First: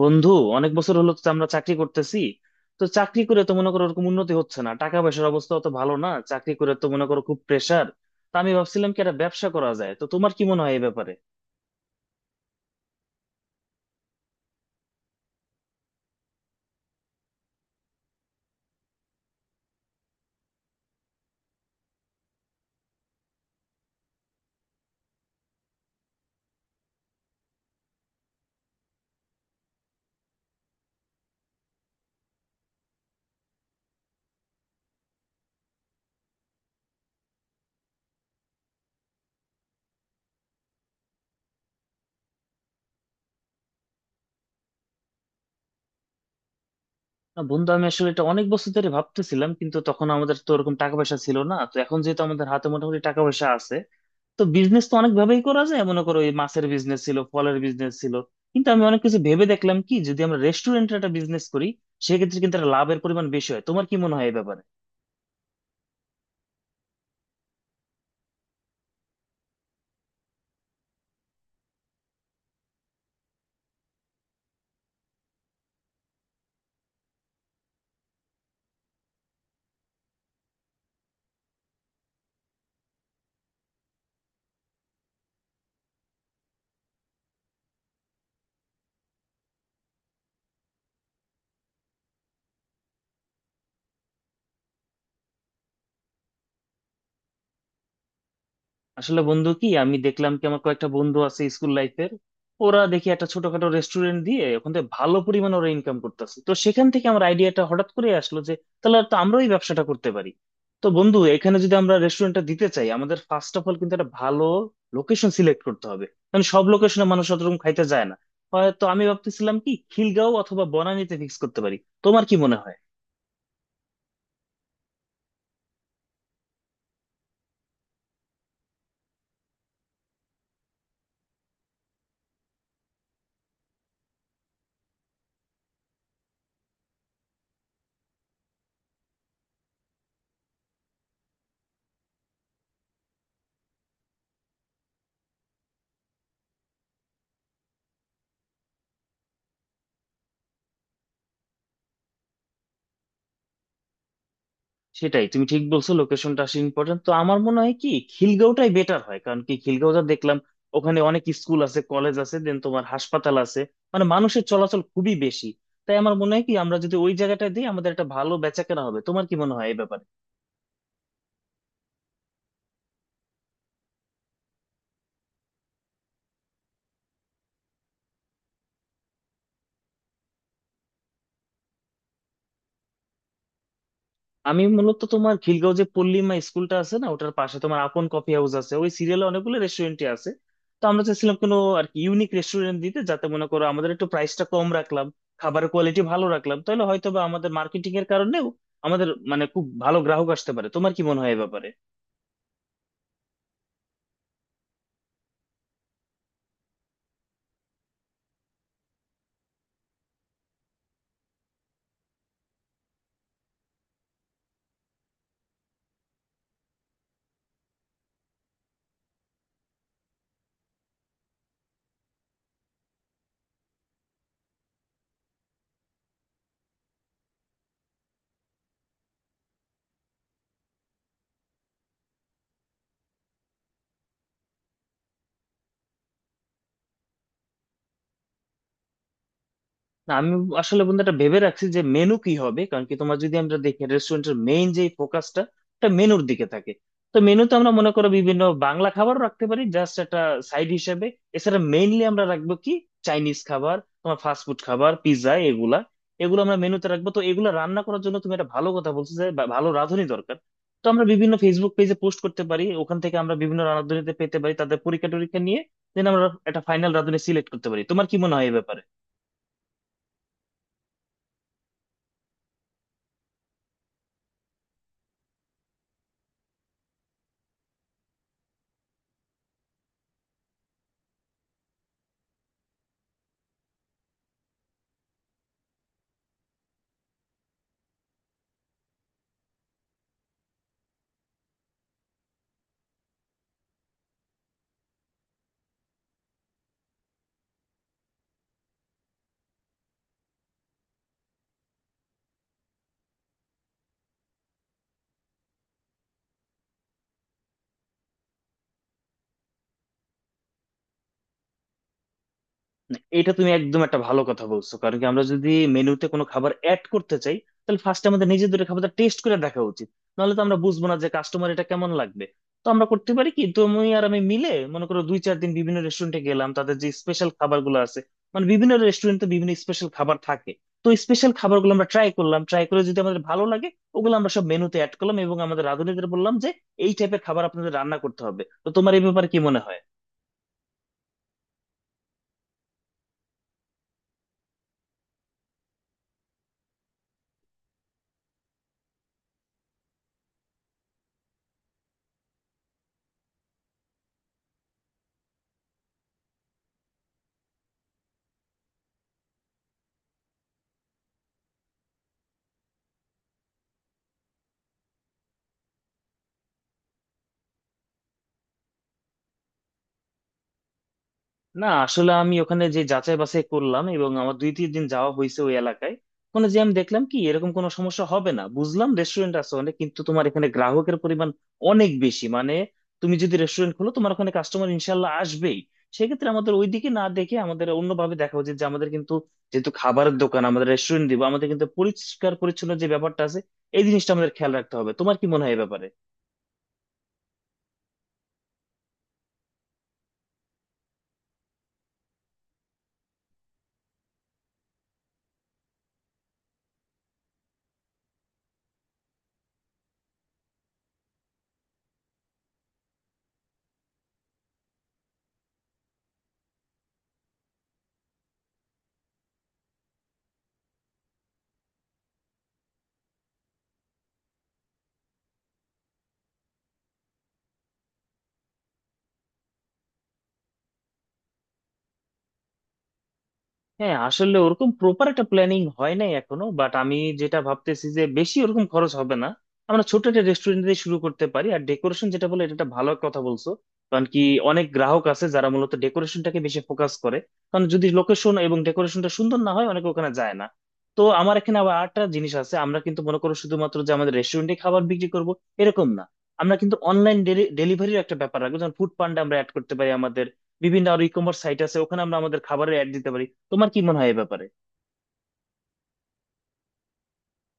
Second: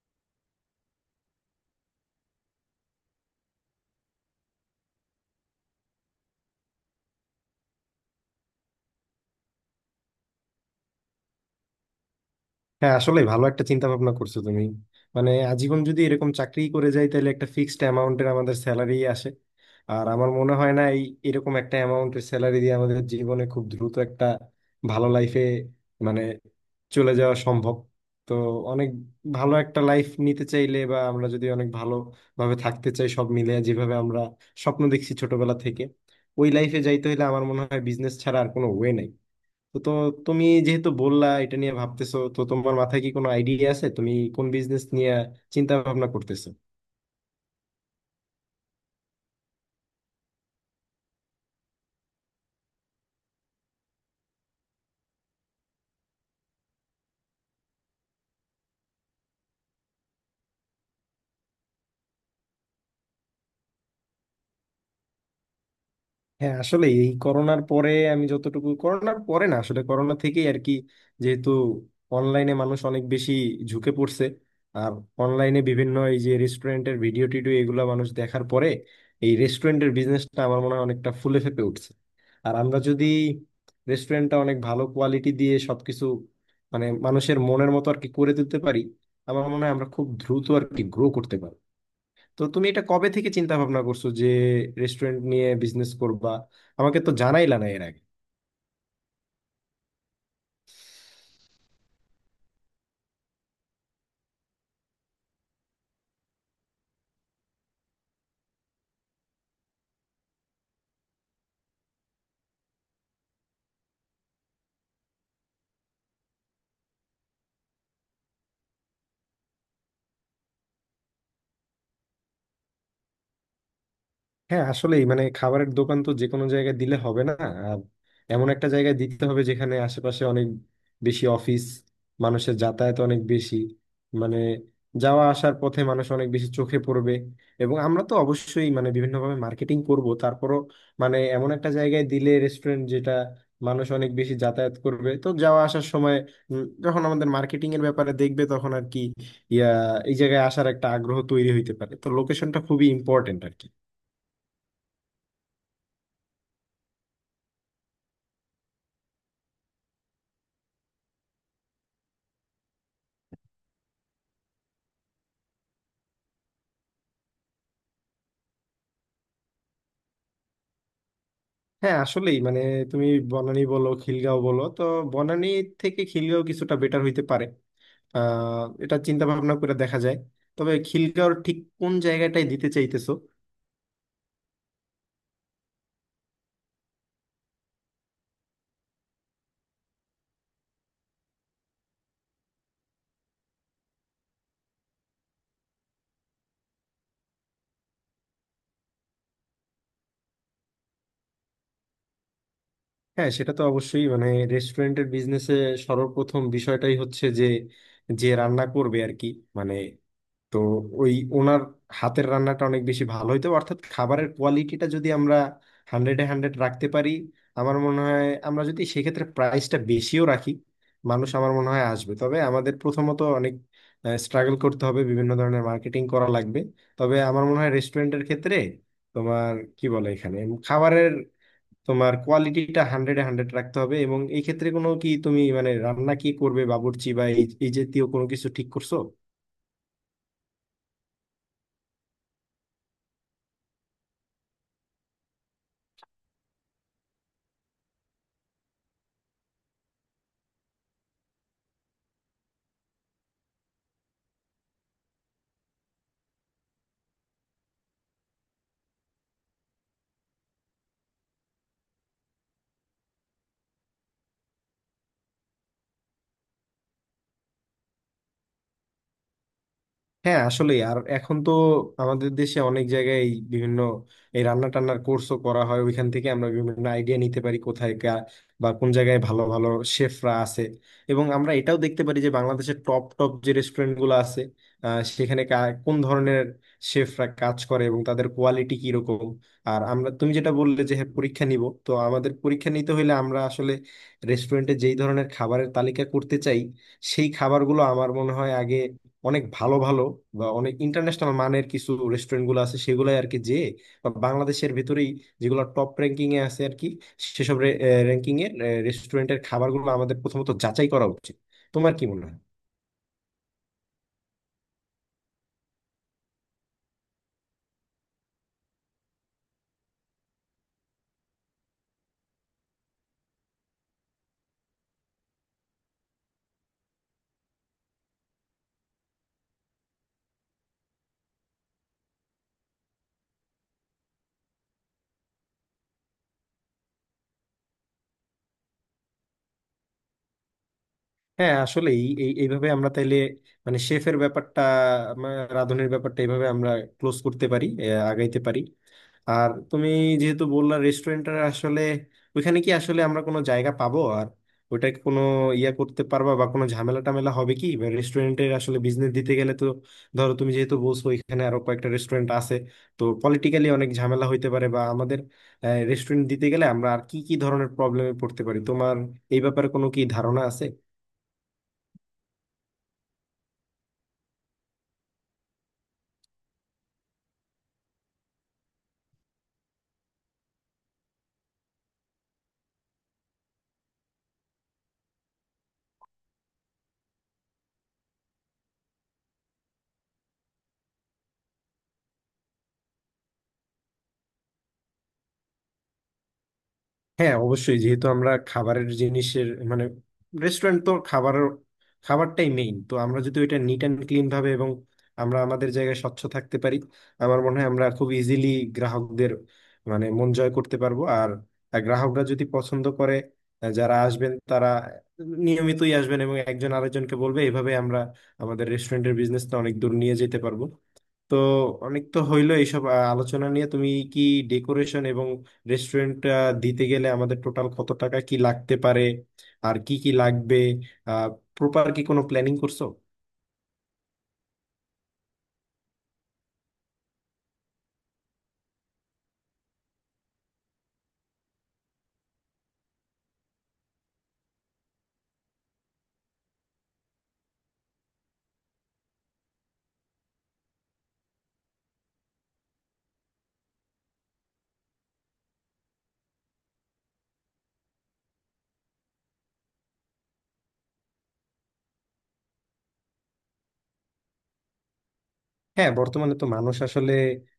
বন্ধু, অনেক বছর হলো তো আমরা চাকরি করতেছি। তো চাকরি করে তো মনে করো ওরকম উন্নতি হচ্ছে না, টাকা পয়সার অবস্থা তো ভালো না, চাকরি করে তো মনে করো খুব প্রেসার। তা আমি ভাবছিলাম কি একটা ব্যবসা করা যায়, তো তোমার কি মনে হয় এই ব্যাপারে? হ্যাঁ, আসলে ভালো একটা চিন্তা ভাবনা করছো তুমি। মানে আজীবন যদি এরকম চাকরি করে যাই, তাহলে একটা ফিক্সড অ্যামাউন্টের আমাদের স্যালারি আসে। আর আমার মনে হয় না এই এরকম একটা অ্যামাউন্টের স্যালারি দিয়ে আমাদের জীবনে খুব দ্রুত একটা ভালো লাইফে মানে চলে যাওয়া সম্ভব। তো অনেক ভালো একটা লাইফ নিতে চাইলে, বা আমরা যদি অনেক ভালোভাবে থাকতে চাই, সব মিলে যেভাবে আমরা স্বপ্ন দেখছি ছোটবেলা থেকে, ওই লাইফে যাইতে হলে আমার মনে হয় বিজনেস ছাড়া আর কোনো ওয়ে নাই। তো তো তুমি যেহেতু বললা এটা নিয়ে ভাবতেছো, তো তোমার মাথায় কি কোনো আইডিয়া আছে তুমি কোন বিজনেস নিয়ে চিন্তা ভাবনা করতেছো? না, বন্ধু, আমি আসলে এটা অনেক বছর ধরে ভাবতেছিলাম, কিন্তু তখন আমাদের তো ওরকম টাকা পয়সা ছিল না, তো এখন যেহেতু আমাদের হাতে মোটামুটি টাকা পয়সা আছে। তো বিজনেস তো অনেক ভাবেই করা যায়, মনে করো এই মাছের বিজনেস ছিল, ফলের বিজনেস ছিল, কিন্তু আমি অনেক কিছু ভেবে দেখলাম কি যদি আমরা রেস্টুরেন্টের একটা বিজনেস করি সেক্ষেত্রে কিন্তু একটা লাভের পরিমাণ বেশি হয়। তোমার কি মনে হয় এই ব্যাপারে? হ্যাঁ, আসলে এই করোনার পরে আমি যতটুকু, করোনার পরে না আসলে করোনা থেকেই আর কি, যেহেতু অনলাইনে মানুষ অনেক বেশি ঝুঁকে পড়ছে, আর অনলাইনে বিভিন্ন এই যে রেস্টুরেন্টের ভিডিও টিডিও এগুলো মানুষ দেখার পরে এই রেস্টুরেন্টের বিজনেসটা আমার মনে হয় অনেকটা ফুলে ফেঁপে উঠছে। আর আমরা যদি রেস্টুরেন্টটা অনেক ভালো কোয়ালিটি দিয়ে সবকিছু মানে মানুষের মনের মতো আর কি করে তুলতে পারি, আমার মনে হয় আমরা খুব দ্রুত আর কি গ্রো করতে পারি। তো তুমি এটা কবে থেকে চিন্তা ভাবনা করছো যে রেস্টুরেন্ট নিয়ে বিজনেস করবা? আমাকে তো জানাইলা না এর আগে। আসলে বন্ধু কি আমি দেখলাম কি আমার কয়েকটা বন্ধু আছে স্কুল লাইফের, ওরা দেখি একটা ছোটখাটো রেস্টুরেন্ট দিয়ে ওখান থেকে ভালো পরিমাণে ওরা ইনকাম করতেছে। তো সেখান থেকে আমার আইডিয়াটা হঠাৎ করে আসলো যে তাহলে তো আমরাও এই ব্যবসাটা করতে পারি। তো বন্ধু, এখানে যদি আমরা রেস্টুরেন্টটা দিতে চাই আমাদের ফার্স্ট অফ অল কিন্তু একটা ভালো লোকেশন সিলেক্ট করতে হবে, কারণ সব লোকেশনে মানুষ অতরকম খাইতে যায় না। হয়তো আমি ভাবতেছিলাম কি খিলগাঁও অথবা বনানীতে ফিক্স করতে পারি। তোমার কি মনে হয়? হ্যাঁ, আসলেই মানে খাবারের দোকান তো যে কোনো জায়গায় দিলে হবে না। আর এমন একটা জায়গায় দিতে হবে যেখানে আশেপাশে অনেক বেশি অফিস, মানুষের যাতায়াত অনেক বেশি, মানে যাওয়া আসার পথে মানুষ অনেক বেশি চোখে পড়বে। এবং আমরা তো অবশ্যই মানে বিভিন্নভাবে মার্কেটিং করব, তারপরও মানে এমন একটা জায়গায় দিলে রেস্টুরেন্ট যেটা মানুষ অনেক বেশি যাতায়াত করবে, তো যাওয়া আসার সময় যখন আমাদের মার্কেটিং এর ব্যাপারে দেখবে তখন আর কি ইয়া এই জায়গায় আসার একটা আগ্রহ তৈরি হইতে পারে। তো লোকেশনটা খুবই ইম্পর্টেন্ট আর কি। সেটাই, তুমি ঠিক বলছো, লোকেশনটা আসলে ইম্পর্টেন্ট। তো আমার মনে হয় কি খিলগাঁওটাই বেটার হয়, কারণ কি খিলগাঁওটা দেখলাম ওখানে অনেক স্কুল আছে, কলেজ আছে, দেন তোমার হাসপাতাল আছে, মানে মানুষের চলাচল খুবই বেশি। তাই আমার মনে হয় কি আমরা যদি ওই জায়গাটা দিই আমাদের একটা ভালো বেচাকেনা হবে। তোমার কি মনে হয় এই ব্যাপারে? হ্যাঁ, আসলেই মানে তুমি বনানী বলো খিলগাঁও বলো, তো বনানী থেকে খিলগাঁও কিছুটা বেটার হইতে পারে। আহ, এটা চিন্তা ভাবনা করে দেখা যায়। তবে খিলগাঁওর ঠিক কোন জায়গাটায় দিতে চাইতেছো? আমি মূলত তোমার খিলগাঁও যে পল্লিমা স্কুলটা আছে না, ওটার পাশে তোমার আপন কফি হাউস আছে, ওই সিরিয়ালে অনেকগুলো রেস্টুরেন্টই আছে। তো আমরা চাইছিলাম কোনো আর কি ইউনিক রেস্টুরেন্ট দিতে, যাতে মনে করো আমাদের একটু প্রাইসটা কম রাখলাম, খাবারের কোয়ালিটি ভালো রাখলাম, তাহলে হয়তো বা আমাদের মার্কেটিং এর কারণেও আমাদের মানে খুব ভালো গ্রাহক আসতে পারে। তোমার কি মনে হয় এ ব্যাপারে? হ্যাঁ, সেটা তো অবশ্যই মানে রেস্টুরেন্টের বিজনেসে সর্বপ্রথম বিষয়টাই হচ্ছে যে যে রান্না করবে আর কি, মানে তো ওই ওনার হাতের রান্নাটা অনেক বেশি ভালো হইতো, অর্থাৎ খাবারের কোয়ালিটিটা যদি আমরা হান্ড্রেডে হান্ড্রেড রাখতে পারি, আমার মনে হয় আমরা যদি সেক্ষেত্রে প্রাইসটা বেশিও রাখি, মানুষ আমার মনে হয় আসবে। তবে আমাদের প্রথমত অনেক স্ট্রাগল করতে হবে, বিভিন্ন ধরনের মার্কেটিং করা লাগবে। তবে আমার মনে হয় রেস্টুরেন্টের ক্ষেত্রে তোমার কি বলে এখানে, খাবারের তোমার কোয়ালিটিটা হান্ড্রেডে হান্ড্রেড রাখতে হবে। এবং এই ক্ষেত্রে কোনো কি তুমি মানে রান্না কি করবে বাবুর্চি বা এই এই জাতীয় কোনো কিছু ঠিক করছো? না, আমি আসলে বন্ধু এটা ভেবে রাখছি যে মেনু কি হবে, কারণ কি তোমার যদি আমরা দেখি রেস্টুরেন্টের মেইন যে ফোকাসটা, এটা মেনুর দিকে থাকে। তো মেনুতে আমরা মনে করো বিভিন্ন বাংলা খাবারও রাখতে পারি জাস্ট একটা সাইড হিসেবে। এছাড়া মেইনলি আমরা রাখবো কি চাইনিজ খাবার, তোমার ফাস্ট ফুড খাবার, পিৎজা, এগুলা এগুলো আমরা মেনুতে রাখবো। তো এগুলো রান্না করার জন্য তুমি একটা ভালো কথা বলছো যে ভালো রাঁধুনি দরকার। তো আমরা বিভিন্ন ফেসবুক পেজে পোস্ট করতে পারি, ওখান থেকে আমরা বিভিন্ন রাঁধুনিতে পেতে পারি তাদের পরীক্ষা টরীক্ষা নিয়ে, দেন আমরা একটা ফাইনাল রাঁধুনি সিলেক্ট করতে পারি। তোমার কি মনে হয় এই ব্যাপারে? হ্যাঁ, আসলে আর এখন তো আমাদের দেশে অনেক জায়গায় এই বিভিন্ন এই রান্না টান্নার কোর্সও করা হয়। ওইখান থেকে আমরা বিভিন্ন আইডিয়া নিতে পারি কোথায় বা কোন জায়গায় ভালো ভালো শেফরা আছে। এবং আমরা এটাও দেখতে পারি যে বাংলাদেশের টপ টপ যে রেস্টুরেন্ট গুলো আছে সেখানে কোন ধরনের শেফরা কাজ করে এবং তাদের কোয়ালিটি কিরকম। আর আমরা তুমি যেটা বললে যে হ্যাঁ পরীক্ষা নিব, তো আমাদের পরীক্ষা নিতে হলে আমরা আসলে রেস্টুরেন্টে যেই ধরনের খাবারের তালিকা করতে চাই, সেই খাবারগুলো আমার মনে হয় আগে অনেক ভালো ভালো বা অনেক ইন্টারন্যাশনাল মানের কিছু রেস্টুরেন্ট গুলো আছে সেগুলাই আর কি, যে বা বাংলাদেশের ভিতরেই যেগুলো টপ র্যাঙ্কিং এ আছে আর কি, সেসব র্যাঙ্কিং এ রেস্টুরেন্টের খাবারগুলো আমাদের প্রথমত যাচাই করা উচিত। তোমার কি মনে হয়? এটা তুমি একদম একটা ভালো কথা বলছো, কারণ কি আমরা যদি মেনুতে কোনো খাবার অ্যাড করতে চাই তাহলে ফার্স্ট আমাদের নিজেদের খাবারটা টেস্ট করে দেখা উচিত, নাহলে তো আমরা বুঝবো না যে কাস্টমার এটা কেমন লাগবে। তো আমরা করতে পারি কি তুমি আর আমি মিলে মনে করো দুই চার দিন বিভিন্ন রেস্টুরেন্টে গেলাম, তাদের যে স্পেশাল খাবারগুলো আছে, মানে বিভিন্ন রেস্টুরেন্টে বিভিন্ন স্পেশাল খাবার থাকে, তো স্পেশাল খাবারগুলো আমরা ট্রাই করলাম, ট্রাই করে যদি আমাদের ভালো লাগে ওগুলো আমরা সব মেনুতে অ্যাড করলাম, এবং আমাদের রাঁধুনিদের বললাম যে এই টাইপের খাবার আপনাদের রান্না করতে হবে। তো তোমার এই ব্যাপারে কি মনে হয়? হ্যাঁ, আসলে এই এই- এইভাবে আমরা তাইলে মানে শেফের ব্যাপারটা, মা- রাঁধুনির ব্যাপারটা এইভাবে আমরা ক্লোজ করতে পারি, আগাইতে পারি। আর তুমি যেহেতু বললা রেস্টুরেন্টটা আসলে ওইখানে কি আসলে আমরা কোনো জায়গা পাবো, আর ওইটা কি কোনো ইয়া করতে পারবা বা কোনো ঝামেলা টামেলা হবে কি? রেস্টুরেন্টের আসলে বিজনেস দিতে গেলে তো, ধরো তুমি যেহেতু বলছো ওইখানে আরো কয়েকটা রেস্টুরেন্ট আছে, তো পলিটিক্যালি অনেক ঝামেলা হইতে পারে। বা আমাদের রেস্টুরেন্ট দিতে গেলে আমরা আর কি কি ধরনের প্রবলেমে পড়তে পারি, তোমার এই ব্যাপারে কোনো কি ধারণা আছে? না, আসলে আমি ওখানে যে যাচাই বাছাই করলাম এবং আমার দুই তিন দিন যাওয়া হয়েছে ওই এলাকায়, ওখানে যে আমি দেখলাম কি এরকম কোনো সমস্যা হবে না। বুঝলাম রেস্টুরেন্ট আছে অনেক, কিন্তু তোমার এখানে গ্রাহকের পরিমাণ অনেক বেশি, মানে তুমি যদি রেস্টুরেন্ট খোলো তোমার ওখানে কাস্টমার ইনশাল্লাহ আসবেই। সেক্ষেত্রে আমাদের ওইদিকে না দেখে আমাদের অন্যভাবে দেখা উচিত যে আমাদের কিন্তু, যেহেতু খাবারের দোকান, আমাদের রেস্টুরেন্ট দিব, আমাদের কিন্তু পরিষ্কার পরিচ্ছন্ন যে ব্যাপারটা আছে এই জিনিসটা আমাদের খেয়াল রাখতে হবে। তোমার কি মনে হয় এই ব্যাপারে? হ্যাঁ, অবশ্যই যেহেতু আমরা খাবারের জিনিসের মানে রেস্টুরেন্ট তো খাবার, খাবারটাই মেইন, তো আমরা যদি ওইটা নিট অ্যান্ড ক্লিন ভাবে এবং আমরা আমাদের জায়গায় স্বচ্ছ থাকতে পারি, আমার মনে হয় আমরা খুব ইজিলি গ্রাহকদের মানে মন জয় করতে পারবো। আর গ্রাহকরা যদি পছন্দ করে, যারা আসবেন তারা নিয়মিতই আসবেন এবং একজন আরেকজনকে বলবে, এভাবে আমরা আমাদের রেস্টুরেন্টের বিজনেসটা অনেক দূর নিয়ে যেতে পারবো। তো অনেক তো হইলো এইসব আলোচনা নিয়ে। তুমি কি ডেকোরেশন এবং রেস্টুরেন্ট দিতে গেলে আমাদের টোটাল কত টাকা কি লাগতে পারে, আর কি কি লাগবে, আহ, প্রপার কি কোনো প্ল্যানিং করছো? হ্যাঁ, আসলে ওরকম প্রপার একটা প্ল্যানিং হয় নাই এখনো, বাট আমি যেটা ভাবতেছি যে বেশি ওরকম খরচ হবে না। আমরা ছোট একটা রেস্টুরেন্ট দিয়ে শুরু করতে পারি। আর ডেকোরেশন যেটা বলে, এটা একটা ভালো কথা বলছো, কারণ কি অনেক গ্রাহক আছে যারা মূলত ডেকোরেশনটাকে বেশি ফোকাস করে। কারণ যদি লোকেশন এবং ডেকোরেশনটা সুন্দর না হয় অনেকে ওখানে যায় না। তো আমার এখানে আবার আরেকটা জিনিস আছে, আমরা কিন্তু মনে করো শুধুমাত্র যে আমাদের রেস্টুরেন্টে খাবার বিক্রি করব এরকম না, আমরা কিন্তু অনলাইন ডেলিভারির একটা ব্যাপার রাখবো, যেমন ফুড পান্ডা আমরা অ্যাড করতে পারি আমাদের। বিভিন্ন আর ই কমার্স সাইট আছে ওখানে আমরা আমাদের খাবারের অ্যাড দিতে পারি। তোমার কি মনে হয় এ ব্যাপারে? হ্যাঁ, বর্তমানে তো মানুষ আসলে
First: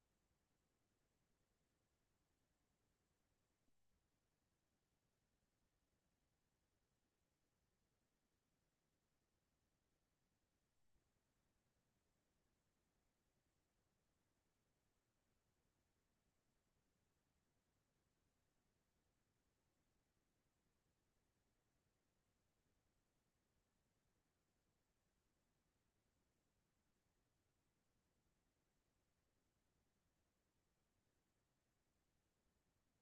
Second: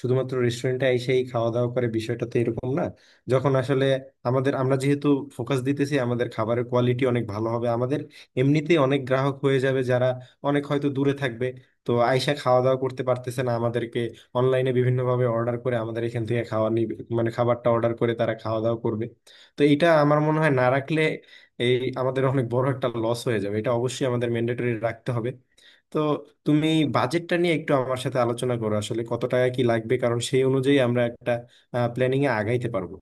শুধুমাত্র রেস্টুরেন্টে এসেই খাওয়া দাওয়া করে বিষয়টা তো এরকম না। যখন আসলে আমাদের আমরা যেহেতু ফোকাস দিতেছি আমাদের খাবারের কোয়ালিটি অনেক ভালো হবে, আমাদের এমনিতেই অনেক গ্রাহক হয়ে যাবে, যারা অনেক হয়তো দূরে থাকবে, তো আইসা খাওয়া দাওয়া করতে পারতেছে না, আমাদেরকে অনলাইনে বিভিন্নভাবে অর্ডার করে আমাদের এখান থেকে খাওয়া নিবে, মানে খাবারটা অর্ডার করে তারা খাওয়া দাওয়া করবে। তো এটা আমার মনে হয় না রাখলে এই আমাদের অনেক বড় একটা লস হয়ে যাবে, এটা অবশ্যই আমাদের ম্যান্ডেটরি রাখতে হবে। তো তুমি বাজেটটা নিয়ে একটু আমার সাথে আলোচনা করো আসলে কত টাকা কি লাগবে, কারণ সেই অনুযায়ী আমরা একটা প্ল্যানিং এ আগাইতে পারবো।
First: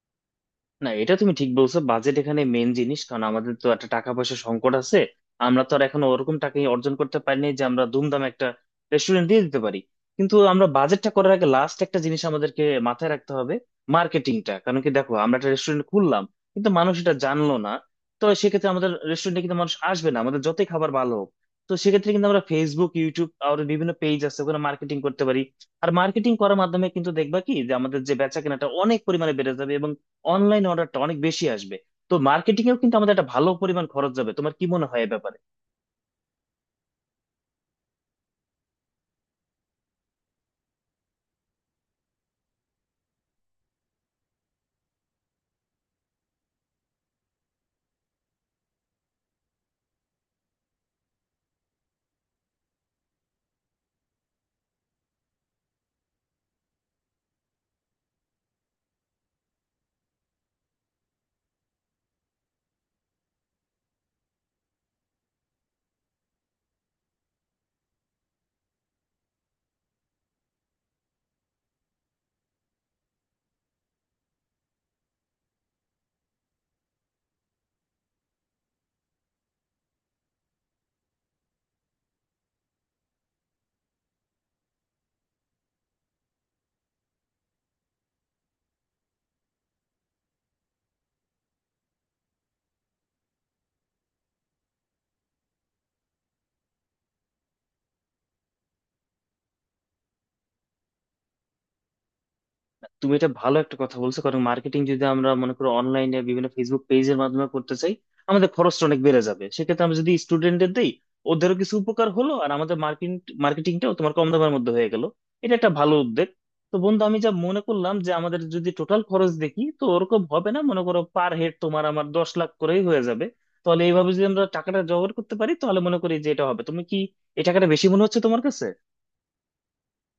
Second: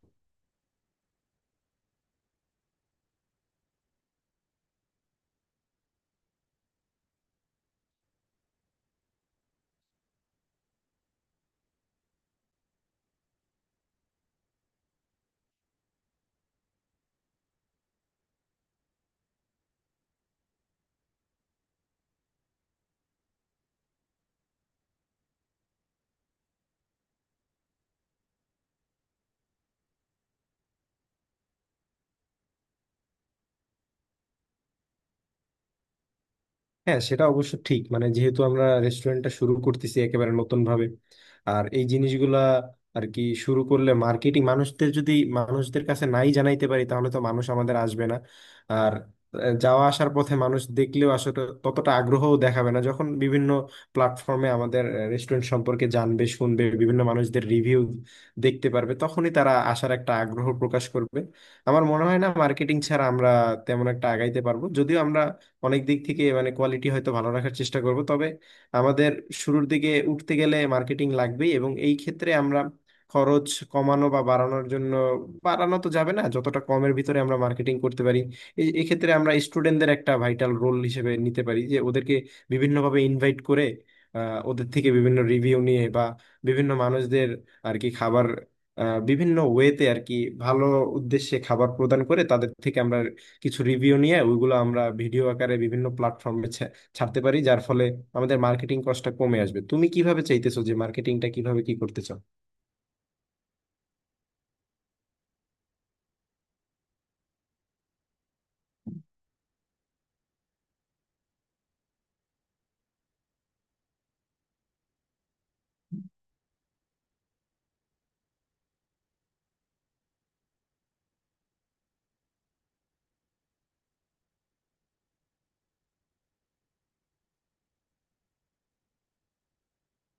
না, এটা তুমি ঠিক বলছো, বাজেট এখানে মেইন জিনিস, কারণ আমাদের তো একটা টাকা পয়সা সংকট আছে। আমরা তো আর এখন ওরকম টাকা অর্জন করতে পারিনি যে আমরা ধুমধাম একটা রেস্টুরেন্ট দিয়ে দিতে পারি। কিন্তু আমরা বাজেটটা করার আগে লাস্ট একটা জিনিস আমাদেরকে মাথায় রাখতে হবে, মার্কেটিংটা, কারণ কি দেখো আমরা একটা রেস্টুরেন্ট খুললাম কিন্তু মানুষ এটা জানলো না, তো সেক্ষেত্রে আমাদের রেস্টুরেন্টে কিন্তু মানুষ আসবে না আমাদের যতই খাবার ভালো হোক। তো সেক্ষেত্রে কিন্তু আমরা ফেসবুক, ইউটিউব আর বিভিন্ন পেজ আছে ওখানে মার্কেটিং করতে পারি। আর মার্কেটিং করার মাধ্যমে কিন্তু দেখবা কি যে আমাদের যে বেচা কেনাটা অনেক পরিমাণে বেড়ে যাবে, অনলাইন অর্ডারটা অনেক বেশি আসবে। তো মার্কেটিং এও কিন্তু আমাদের একটা ভালো পরিমাণ খরচ যাবে। তোমার কি মনে হয় এ ব্যাপারে? হ্যাঁ, সেটা অবশ্য ঠিক মানে যেহেতু আমরা রেস্টুরেন্টটা শুরু করতেছি একেবারে নতুন ভাবে, আর এই জিনিসগুলা আর কি শুরু করলে মার্কেটিং মানুষদের যদি মানুষদের কাছে নাই জানাইতে পারি তাহলে তো মানুষ আমাদের আসবে না। আর যাওয়া আসার পথে মানুষ দেখলেও আসলে ততটা আগ্রহও দেখাবে না, যখন বিভিন্ন প্ল্যাটফর্মে আমাদের রেস্টুরেন্ট সম্পর্কে জানবে শুনবে, বিভিন্ন মানুষদের রিভিউ দেখতে পারবে তখনই তারা আসার একটা আগ্রহ প্রকাশ করবে। আমার মনে হয় না মার্কেটিং ছাড়া আমরা তেমন একটা আগাইতে পারবো। যদিও আমরা অনেক দিক থেকে মানে কোয়ালিটি হয়তো ভালো রাখার চেষ্টা করব, তবে আমাদের শুরুর দিকে উঠতে গেলে মার্কেটিং লাগবেই। এবং এই ক্ষেত্রে আমরা খরচ কমানো বা বাড়ানোর জন্য, বাড়ানো তো যাবে না, যতটা কমের ভিতরে আমরা মার্কেটিং করতে পারি, এই এক্ষেত্রে আমরা স্টুডেন্টদের একটা ভাইটাল রোল হিসেবে নিতে পারি, যে ওদেরকে বিভিন্নভাবে ইনভাইট করে ওদের থেকে বিভিন্ন রিভিউ নিয়ে, বা বিভিন্ন মানুষদের আর কি খাবার বিভিন্ন ওয়েতে আর কি ভালো উদ্দেশ্যে খাবার প্রদান করে তাদের থেকে আমরা কিছু রিভিউ নিয়ে ওইগুলো আমরা ভিডিও আকারে বিভিন্ন প্ল্যাটফর্মে ছাড়তে পারি, যার ফলে আমাদের মার্কেটিং কস্টটা কমে আসবে। তুমি কিভাবে চাইতেছো যে মার্কেটিংটা কিভাবে কি করতে চাও? তুমি এটা ভালো একটা কথা বলছো, কারণ মার্কেটিং যদি আমরা মনে করো অনলাইনে বিভিন্ন ফেসবুক পেজের মাধ্যমে করতে চাই আমাদের খরচটা অনেক বেড়ে যাবে। সেক্ষেত্রে আমরা যদি স্টুডেন্টদের দিই ওদেরও কিছু উপকার হলো আর আমাদের মার্কেটিংটাও তোমার কম দামের মধ্যে হয়ে গেল। এটা একটা ভালো উদ্যোগ। তো বন্ধু, আমি যা মনে করলাম যে আমাদের যদি টোটাল খরচ দেখি তো ওরকম হবে না, মনে করো পার হেড তোমার আমার 10 লাখ করেই হয়ে যাবে। তাহলে এইভাবে যদি আমরা টাকাটা জোগাড় করতে পারি তাহলে মনে করি যে এটা হবে। তুমি কি এই টাকাটা বেশি মনে হচ্ছে তোমার কাছে?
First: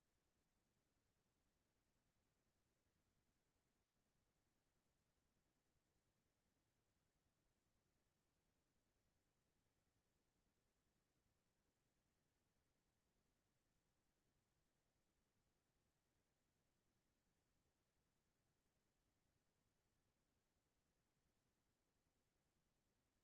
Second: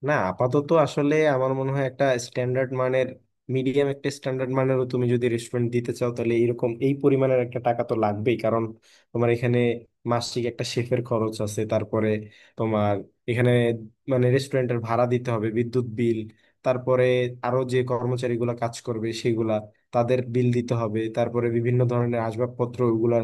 না, আপাতত আসলে আমার মনে হয় একটা স্ট্যান্ডার্ড মানের, মিডিয়াম একটা স্ট্যান্ডার্ড মানেরও তুমি যদি রেস্টুরেন্ট দিতে চাও, তাহলে এরকম এই পরিমাণের একটা টাকা তো লাগবেই। কারণ তোমার এখানে মাসিক একটা শেফের খরচ আছে, তারপরে তোমার এখানে মানে রেস্টুরেন্টের ভাড়া দিতে হবে, বিদ্যুৎ বিল, তারপরে আরো যে কর্মচারীগুলা কাজ করবে সেগুলা তাদের বিল দিতে হবে, তারপরে বিভিন্ন ধরনের আসবাবপত্র ওগুলার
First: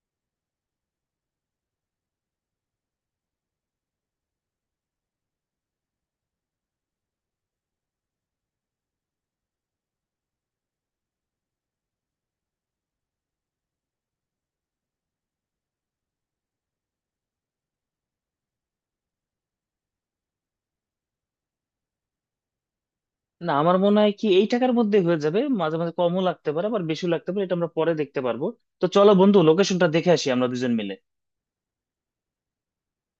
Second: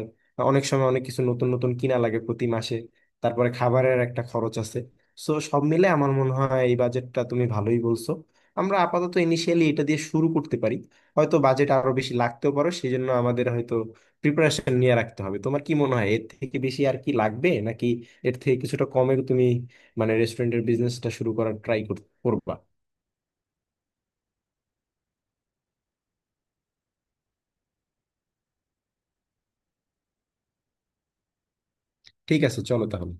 অনেক সময় অনেক কিছু নতুন নতুন কিনা লাগে প্রতি মাসে, তারপরে খাবারের একটা খরচ আছে। সো সব মিলে আমার মনে হয় এই বাজেটটা তুমি ভালোই বলছো। আমরা আপাতত ইনিশিয়ালি এটা দিয়ে শুরু করতে পারি। হয়তো বাজেট আরো বেশি লাগতেও পারো, সেই জন্য আমাদের হয়তো প্রিপারেশন নিয়ে রাখতে হবে। তোমার কি মনে হয় এর থেকে বেশি আর কি লাগবে, নাকি এর থেকে কিছুটা কমে তুমি মানে রেস্টুরেন্টের বিজনেসটা শুরু করার ট্রাই করবা? না, আমার মনে হয় কি এই টাকার মধ্যে হয়ে যাবে, মাঝে মাঝে কমও লাগতে পারে আবার বেশিও লাগতে পারে, এটা আমরা পরে দেখতে পারবো। তো চলো বন্ধু, লোকেশনটা দেখে আসি আমরা দুজন মিলে। ঠিক আছে, চলো তাহলে।